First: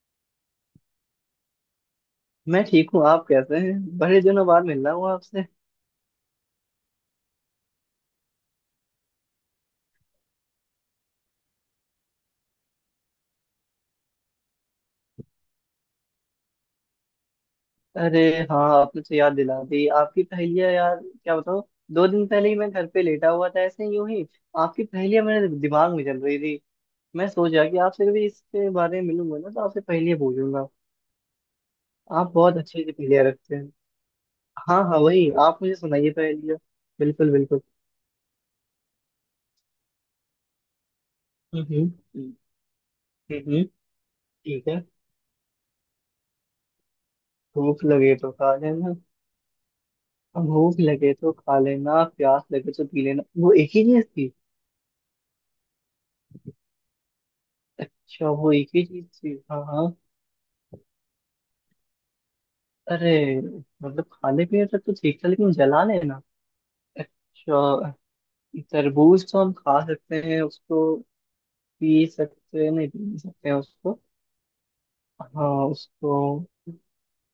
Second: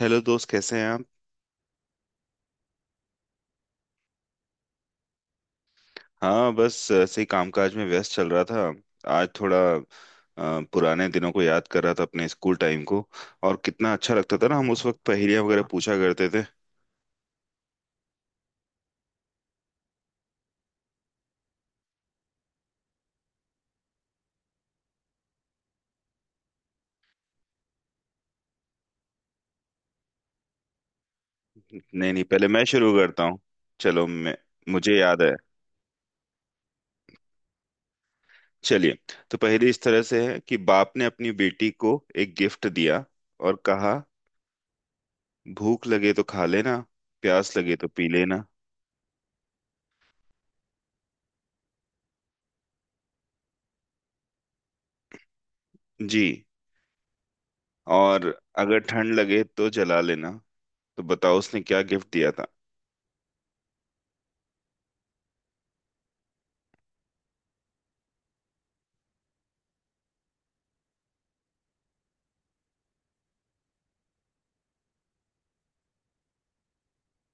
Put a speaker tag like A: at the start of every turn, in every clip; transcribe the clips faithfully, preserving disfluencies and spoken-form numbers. A: Hello दोस्त, कैसे हैं आप।
B: मैं ठीक हूँ। आप कैसे हैं? बड़े दिनों बाद मिल रहा हूँ आपसे।
A: हाँ, बस ऐसे ही कामकाज में व्यस्त चल रहा था। आज थोड़ा अ, पुराने दिनों को याद कर रहा था, अपने स्कूल टाइम को। और कितना अच्छा लगता था ना, हम उस वक्त पहेलियां वगैरह पूछा करते थे।
B: अरे हाँ, आपने तो याद दिला दी। आपकी पहेलियाँ यार, क्या बताऊँ। दो दिन पहले ही मैं घर पे लेटा हुआ था, ऐसे ही यूं ही। आपकी पहेलियाँ मेरे दिमाग में चल रही थी। मैं सोच रहा कि आपसे कभी इसके बारे में मिलूंगा ना, तो आपसे पहेलियाँ पूछूंगा।
A: नहीं नहीं,
B: आप
A: पहले
B: बहुत
A: मैं
B: अच्छी
A: शुरू
B: अच्छी
A: करता
B: पहेलियाँ
A: हूँ।
B: रखते हैं।
A: चलो मैं,
B: हाँ
A: मुझे
B: हाँ,
A: याद
B: वही
A: है।
B: आप मुझे सुनाइए पहेलियाँ। बिल्कुल बिल्कुल।
A: चलिए, तो पहेली इस तरह से है कि बाप ने अपनी
B: हम्म
A: बेटी
B: हम्म।
A: को एक गिफ्ट दिया
B: हम्म,
A: और
B: हम्म,
A: कहा,
B: ठीक है।
A: भूख लगे तो खा लेना, प्यास लगे
B: भूख
A: तो पी
B: लगे तो
A: लेना
B: खा लेना। भूख लगे तो खा लेना, प्यास लगे तो पी लेना, वो एक ही चीज थी।
A: जी। और
B: अच्छा, वो एक
A: अगर
B: ही चीज
A: ठंड
B: थी।
A: लगे
B: हाँ
A: तो
B: हाँ।
A: जला लेना। तो बताओ उसने क्या गिफ्ट दिया था।
B: अरे। मतलब खाने पीने तक तो ठीक था, लेकिन जला लेना। अच्छा। तरबूज तो हम खा सकते हैं उसको। पी सकते हैं, नहीं पी नहीं सकते हैं उसको। हाँ उसको।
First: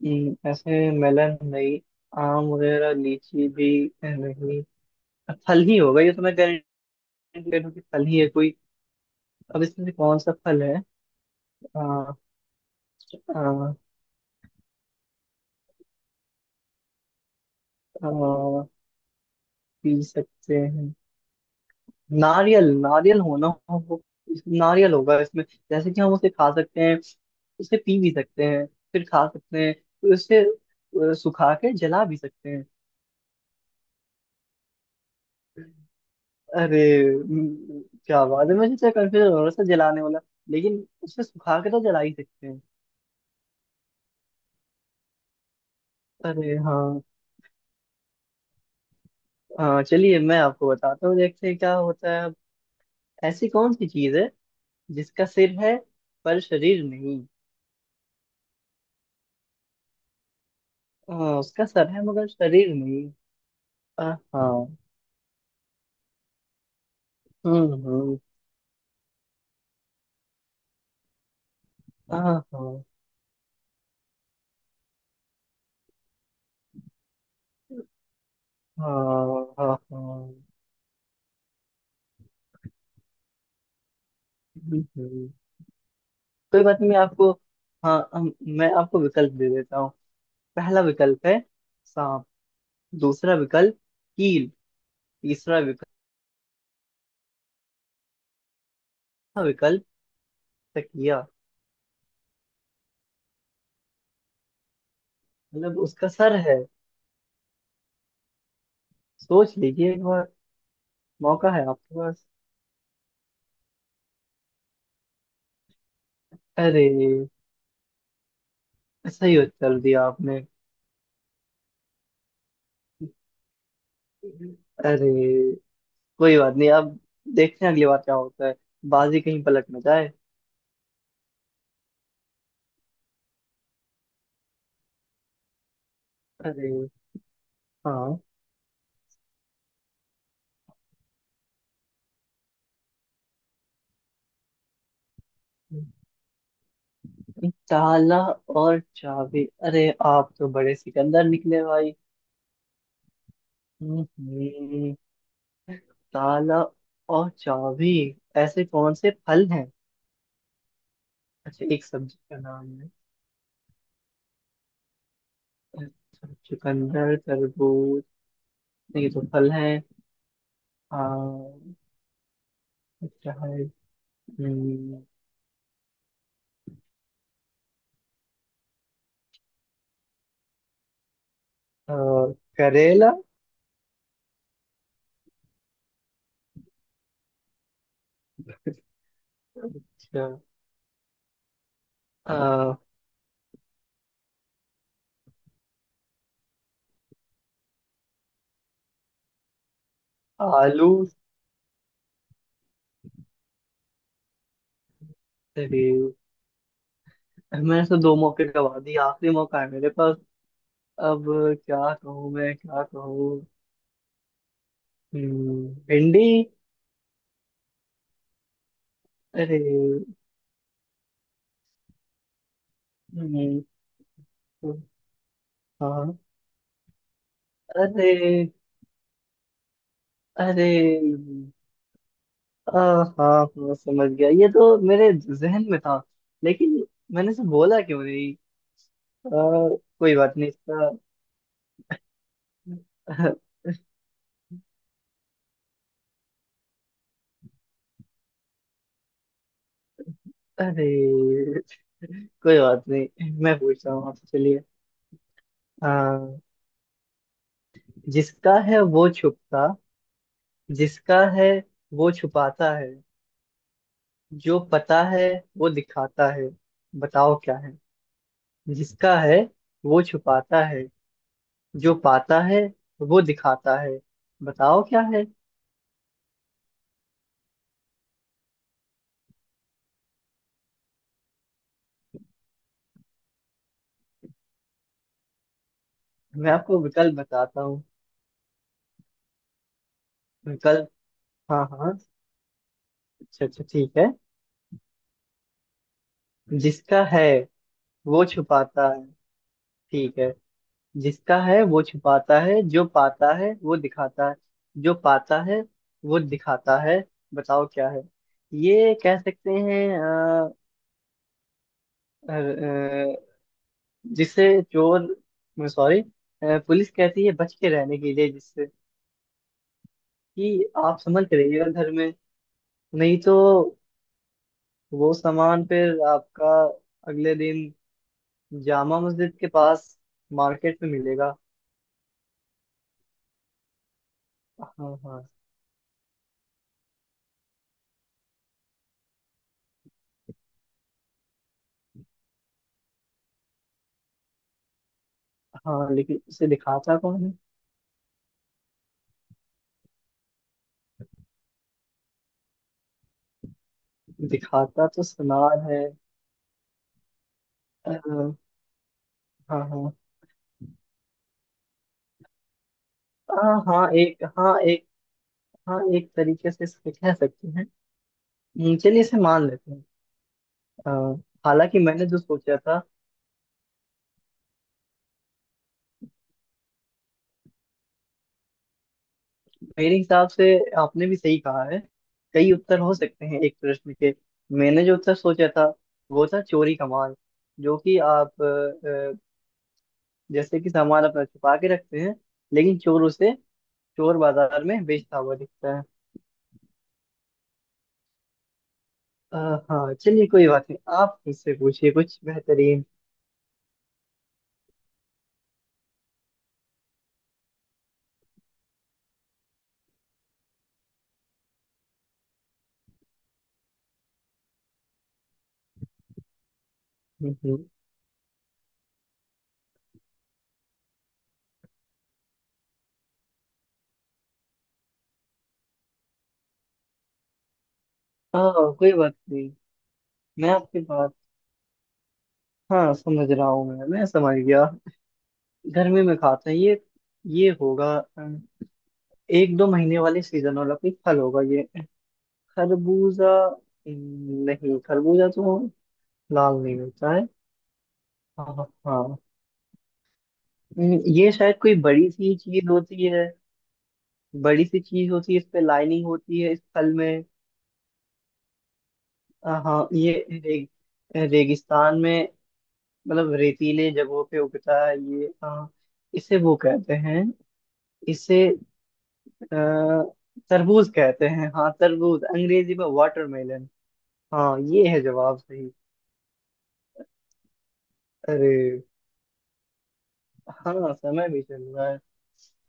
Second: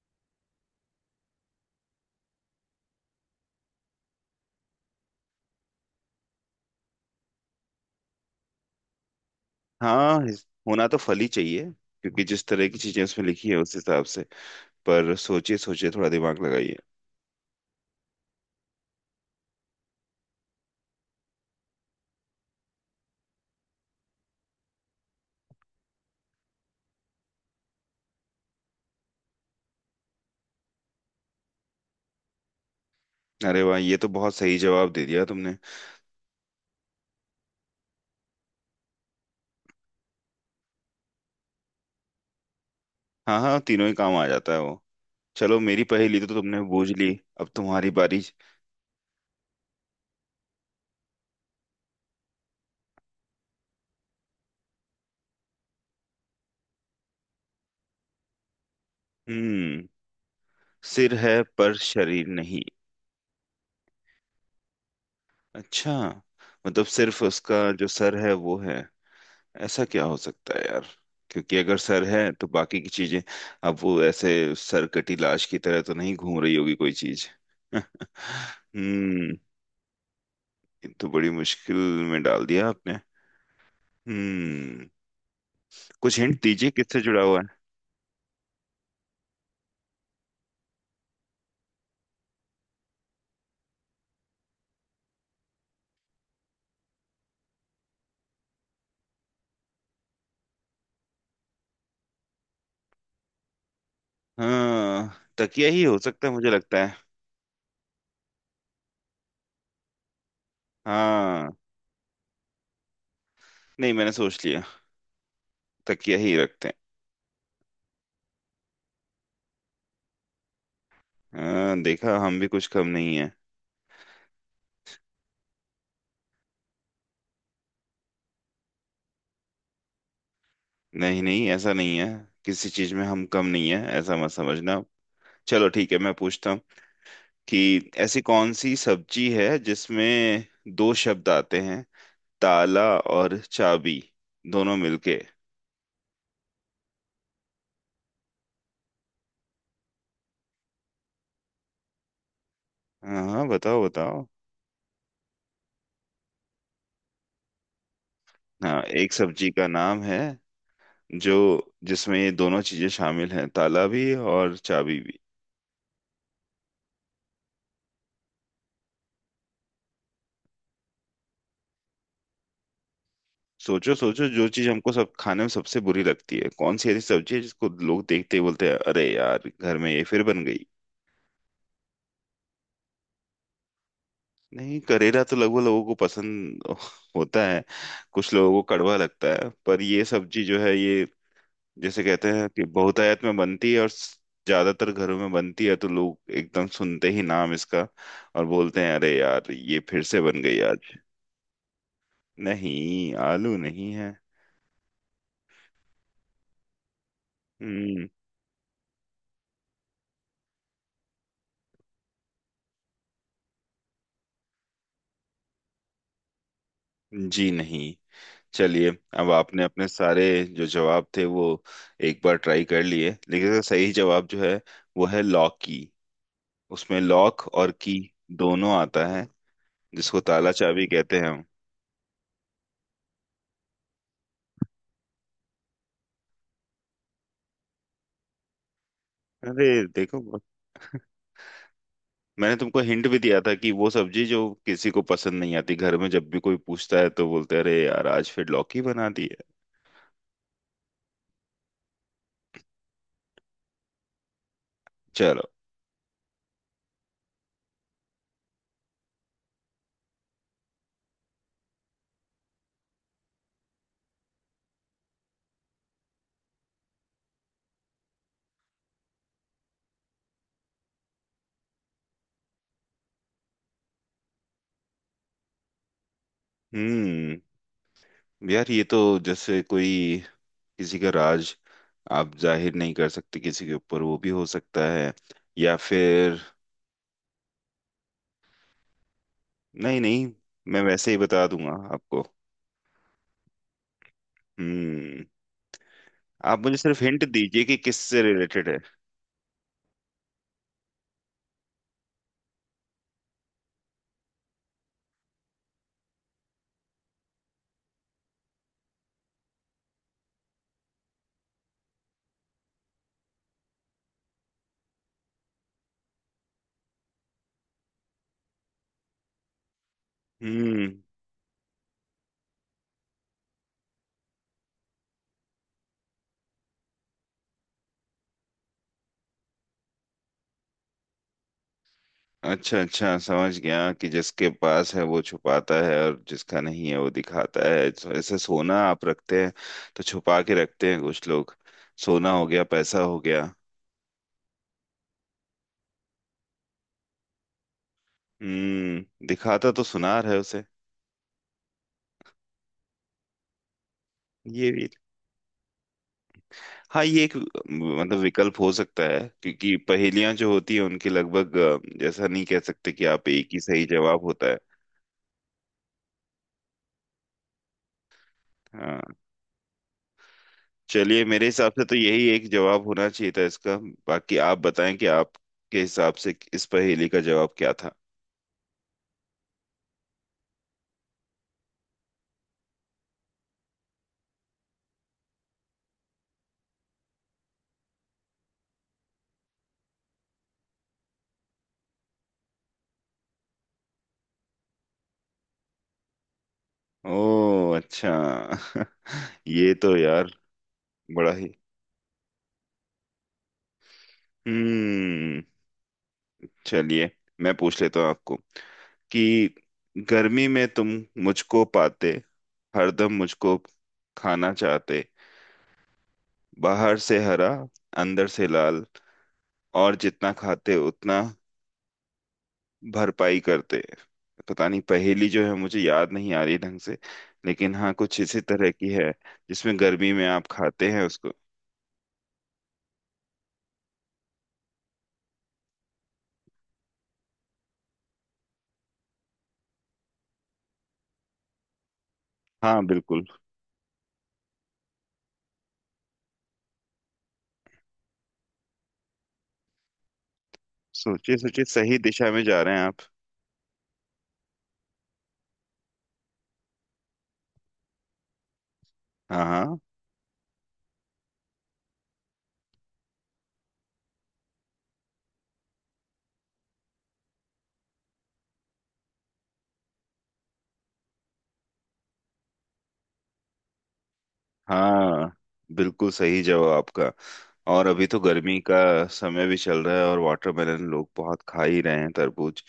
B: हम्म, ऐसे मेलन नहीं। आम वगैरह, लीची भी। नहीं। फल ही होगा ये, तो मैं गारंटी दे रहा हूँ कि फल ही है कोई। अब इसमें से कौन
A: हाँ,
B: सा
A: इस-
B: फल है?
A: होना तो फल ही चाहिए,
B: आ,
A: क्योंकि जिस तरह की चीजें उसमें लिखी है उस
B: आ,
A: हिसाब से। पर सोचिए सोचिए, थोड़ा दिमाग लगाइए।
B: आ, पी सकते हैं। नारियल नारियल होना हो। नारियल होगा इसमें। जैसे कि हम उसे खा सकते हैं, उसे पी भी सकते हैं, फिर खा सकते हैं, फिर उसे अ, सुखा के जला भी सकते हैं।
A: अरे वाह, ये तो बहुत सही जवाब दे दिया तुमने।
B: अरे। म, क्या बात है, मुझे तो कंफ्यूजन हो रहा था जलाने वाला। लेकिन उसे सुखा के तो जला ही सकते हैं।
A: हाँ हाँ, तीनों ही काम आ जाता है वो। चलो, मेरी पहेली तो
B: अरे
A: तुमने बूझ
B: हाँ।
A: ली, अब तुम्हारी बारी।
B: हाँ चलिए, मैं आपको बताता हूँ। देखते हैं क्या होता है अब। ऐसी कौन सी चीज है जिसका सिर है पर शरीर नहीं?
A: हम्म, सिर
B: हाँ,
A: है
B: उसका
A: पर
B: सर है
A: शरीर
B: मगर
A: नहीं।
B: शरीर नहीं। अ, हाँ।
A: अच्छा, मतलब सिर्फ उसका
B: हम्म
A: जो सर
B: हम्म।
A: है वो है। ऐसा क्या हो सकता है यार, क्योंकि अगर सर
B: हाँ
A: है तो बाकी
B: हाँ
A: की चीजें। अब वो ऐसे सर कटी लाश की तरह तो नहीं घूम रही होगी कोई चीज। हम्म,
B: हाँ हाँ हाँ,
A: ये तो बड़ी मुश्किल में डाल दिया आपने। हम्म,
B: बिल्कुल।
A: कुछ हिंट
B: कोई
A: दीजिए
B: बात नहीं, मैं
A: किससे जुड़ा
B: आपको
A: हुआ है।
B: हाँ हम- मैं आपको विकल्प दे देता हूँ। पहला विकल्प है सांप। दूसरा विकल्प कील। तीसरा विकल्प हाँ, विकल्प तकिया।
A: हाँ, तकिया
B: मतलब
A: ही हो
B: उसका
A: सकता है
B: सर
A: मुझे
B: है।
A: लगता है।
B: सोच लीजिए एक बार।
A: हाँ,
B: मौका है आपके पास।
A: नहीं, मैंने सोच लिया, तकिया ही रखते हैं।
B: अरे। सही उत्तर दिया आपने।
A: हाँ, देखा, हम भी कुछ कम नहीं है।
B: अरे। कोई बात नहीं अब। देखते हैं अगली बार क्या होता है। बाजी कहीं पलट न जाए।
A: नहीं नहीं, ऐसा नहीं है। किसी चीज में हम कम नहीं है, ऐसा मत समझना। चलो, ठीक है, मैं पूछता हूँ
B: अरे
A: कि
B: हाँ।
A: ऐसी कौन सी सब्जी है जिसमें दो शब्द आते हैं, ताला और चाबी, दोनों मिलके।
B: ताला और चाबी! अरे आप तो बड़े सिकंदर निकले भाई।
A: हाँ हाँ, बताओ
B: हम्म
A: बताओ।
B: हम्म, ताला और चाबी। ऐसे
A: हाँ,
B: कौन से
A: एक
B: फल
A: सब्जी का
B: हैं?
A: नाम है, जो
B: अच्छा, एक
A: जिसमें
B: सब्जी
A: ये
B: का
A: दोनों
B: नाम
A: चीजें
B: है।
A: शामिल हैं, ताला भी और चाबी भी।
B: अच्छा, चुकंदर, तरबूज। नहीं, ये तो फल है। आ, अच्छा है।
A: सोचो सोचो, जो चीज हमको
B: हम्म,
A: सब खाने में सबसे बुरी लगती है, कौन सी ऐसी सब्जी है जिसको लोग देखते ही बोलते हैं, अरे यार घर में ये फिर बन गई।
B: आ, करेला।
A: नहीं, करेला तो लगभग लोगों को पसंद होता है, कुछ लोगों को कड़वा लगता है, पर ये
B: अच्छा।
A: सब्जी जो है ये जैसे कहते हैं कि
B: आ,
A: बहुतायत में बनती है और स- ज्यादातर घरों में बनती है, तो लोग एकदम सुनते ही नाम इसका और बोलते हैं, अरे यार ये फिर से बन गई
B: आलू।
A: आज। नहीं, आलू नहीं है।
B: अरे। मैंने तो
A: हम्म।
B: दो मौके गवा दिए, आखिरी मौका है मेरे पास। अब क्या कहूँ, मैं क्या कहूँ। हम्म, भिंडी।
A: जी नहीं। चलिए, अब
B: अरे।
A: आपने अपने सारे जो जवाब थे वो एक बार ट्राई कर लिए, लेकिन इसका
B: हम्म।
A: सही जवाब जो है वो है लॉकी।
B: हाँ।
A: उसमें लॉक और की
B: अरे।
A: दोनों आता है, जिसको ताला
B: अरे।
A: चाबी कहते हैं हम।
B: आ, हाँ हाँ, समझ गया ये तो मेरे जहन में था। लेकिन मैंने से बोला क्यों नहीं। आ,
A: अरे
B: कोई
A: देखो,
B: बात नहीं इसका।
A: मैंने तुमको हिंट भी दिया था कि वो सब्जी जो किसी को पसंद नहीं आती, घर में जब भी कोई पूछता है तो बोलते हैं, अरे यार आज फिर लौकी बना दी है।
B: अरे। कोई बात नहीं, मैं पूछ रहा हूँ आपसे। चलिए।
A: चलो।
B: आ, जिसका है वो छुपता। जिसका है वो छुपाता है। जो पता है वो दिखाता है। बताओ क्या है। जिसका है वो छुपाता है। जो पाता है वो दिखाता है। बताओ क्या है?
A: हम्म, यार ये तो जैसे कोई किसी का राज आप जाहिर नहीं कर सकते किसी के ऊपर, वो भी हो सकता है, या फिर।
B: मैं आपको विकल्प बताता हूँ।
A: नहीं नहीं, मैं
B: विकल्प।
A: वैसे ही बता
B: हाँ
A: दूंगा
B: हाँ।
A: आपको।
B: अच्छा अच्छा, ठीक है।
A: हम्म, आप मुझे सिर्फ
B: जिसका है
A: हिंट दीजिए कि किससे
B: वो
A: रिलेटेड है।
B: छुपाता है। ठीक है। जिसका है वो छुपाता है, जो पाता है वो दिखाता है। जो पाता है वो दिखाता है। बताओ क्या है? ये कह सकते हैं अ, अ, अ, जिसे चोर, सॉरी, पुलिस कहती है बच के रहने के लिए जिससे कि
A: हम्म,
B: आप समझ रहिएगा घर में। नहीं तो वो सामान फिर आपका अगले दिन जामा मस्जिद के पास मार्केट में मिलेगा।
A: अच्छा अच्छा, समझ गया कि जिसके
B: हाँ
A: पास है
B: हाँ।
A: वो छुपाता है और जिसका नहीं है वो दिखाता है, तो ऐसे सोना आप रखते हैं, तो छुपा के रखते हैं कुछ लोग। सोना हो गया, पैसा हो गया।
B: हाँ, लेकिन उसे दिखाता कौन है?
A: हम्म, दिखाता तो सुनार है उसे। ये
B: दिखाता
A: भी,
B: तो सुनार है।
A: हाँ ये एक,
B: अ,
A: मतलब विकल्प हो सकता है,
B: हाँ
A: क्योंकि
B: हाँ।
A: पहेलियां जो होती है उनके लगभग अ, जैसा नहीं कह सकते कि आप एक
B: हाँ
A: ही सही
B: हाँ
A: जवाब
B: एक
A: होता है।
B: हाँ एक। हाँ एक तरीके से इसे कह सकते हैं। हम्म, चलिए
A: हाँ।
B: इसे मान लेते हैं। अ,
A: चलिए, मेरे हिसाब
B: हालांकि
A: से तो
B: मैंने जो
A: यही एक
B: सोचा था।
A: जवाब होना चाहिए था इसका। बाकी आप बताएं कि आपके हिसाब से इस पहेली का जवाब क्या था।
B: मेरे हिसाब से आपने भी सही कहा है। कई उत्तर हो सकते हैं एक प्रश्न के। मैंने जो उत्तर सोचा था वो था चोरी का माल। जो कि आप अ, अ, जैसे कि सामान अपना छुपा के रखते हैं। लेकिन चोर उसे चोर बाजार में बेचता हुआ दिखता है।
A: ओ अच्छा।
B: अ,
A: ये
B: हाँ
A: तो
B: चलिए,
A: यार
B: कोई बात नहीं। आप
A: बड़ा ही।
B: मुझसे पूछिए कुछ बेहतरीन।
A: हम्म, चलिए, मैं पूछ लेता हूँ आपको कि गर्मी में तुम मुझको पाते, हरदम मुझको खाना चाहते, बाहर से
B: हम्म,
A: हरा,
B: हम्म।
A: अंदर से लाल, और जितना खाते उतना भरपाई करते हैं। पता नहीं, पहेली जो है मुझे याद नहीं आ रही ढंग से, लेकिन हाँ कुछ इसी तरह
B: हाँ
A: की
B: कोई
A: है,
B: बात नहीं।
A: जिसमें गर्मी में आप
B: मैं आपकी
A: खाते हैं
B: बात
A: उसको।
B: हाँ समझ रहा हूँ, मैं मैं समझ गया। गर्मी में खाता है ये। ये होगा अ, एक दो महीने वाले सीजन वाला कोई फल होगा ये।
A: हाँ बिल्कुल।
B: खरबूजा। नहीं, खरबूजा तो लाल नहीं होता है। हाँ हाँ। हम्म, ये
A: सोचिए
B: शायद
A: सोचिए,
B: कोई
A: सही
B: बड़ी
A: दिशा
B: सी
A: में जा
B: चीज
A: रहे हैं
B: होती
A: आप।
B: है। बड़ी सी चीज होती है, इस पे लाइनिंग होती है इस फल में।
A: हाँ
B: हाँ
A: हाँ।
B: हाँ, ये रे, रेगिस्तान में। मतलब रेतीले जगहों पे उगता है ये, हाँ। इसे वो कहते हैं। इसे आ, तरबूज कहते हैं। हाँ तरबूज, अंग्रेजी में वाटरमेलन। हाँ ये है
A: हाँ,
B: जवाब सही।
A: बिल्कुल सही जवाब आपका। और अभी तो
B: अरे।
A: गर्मी का समय भी चल रहा है, और वाटरमेलन
B: हाँ
A: लोग
B: समय
A: बहुत
B: भी
A: खा
B: चल
A: ही
B: रहा
A: रहे
B: है।
A: हैं, तरबूज।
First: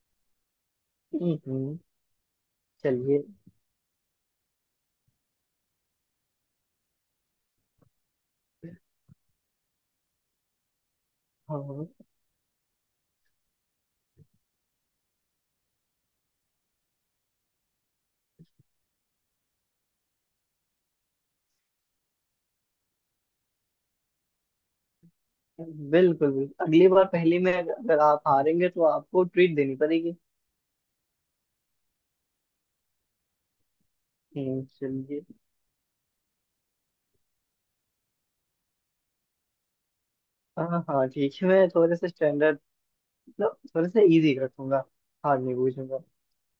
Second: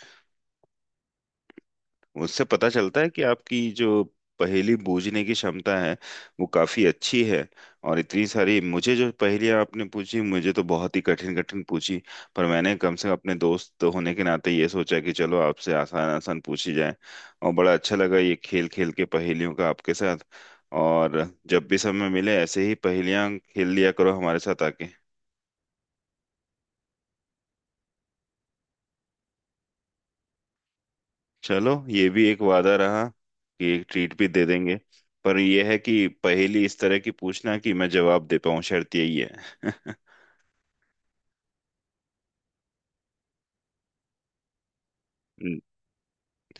B: हम्म, हम्म।
A: उससे पता चलता है कि
B: चलिए।
A: आपकी जो पहेली बूझने की क्षमता है वो काफी अच्छी है। और इतनी सारी मुझे जो पहेलियां आपने पूछी, मुझे तो बहुत ही कठिन
B: हाँ
A: कठिन
B: हाँ,
A: पूछी, पर मैंने कम से कम अपने दोस्त होने के नाते ये सोचा कि चलो आपसे आसान आसान पूछी जाए। और बड़ा अच्छा लगा ये खेल खेल के पहेलियों का आपके साथ। और जब भी समय मिले ऐसे ही पहेलियां खेल लिया करो हमारे साथ आके।
B: बिल्कुल बिल्कुल, अगली बार पहले में अगर अगर आप हारेंगे तो आपको ट्रीट देनी पड़ेगी।
A: चलो, ये भी एक वादा रहा कि एक ट्रीट भी दे
B: हम्म
A: देंगे।
B: चलिए।
A: पर यह है कि पहेली इस तरह की पूछना कि मैं जवाब दे पाऊं, शर्त यही है।
B: हाँ हाँ ठीक है, मैं थोड़े से स्टैंडर्ड। मतलब थोड़े से इजी रखूंगा। हार नहीं पूछूंगा।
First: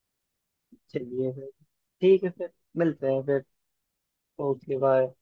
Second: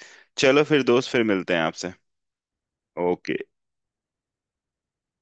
A: चलो फिर दोस्त, फिर
B: चलिए फिर।
A: मिलते हैं आपसे।
B: ठीक है फिर। मिलते हैं
A: ओके।
B: फिर। Okay bye.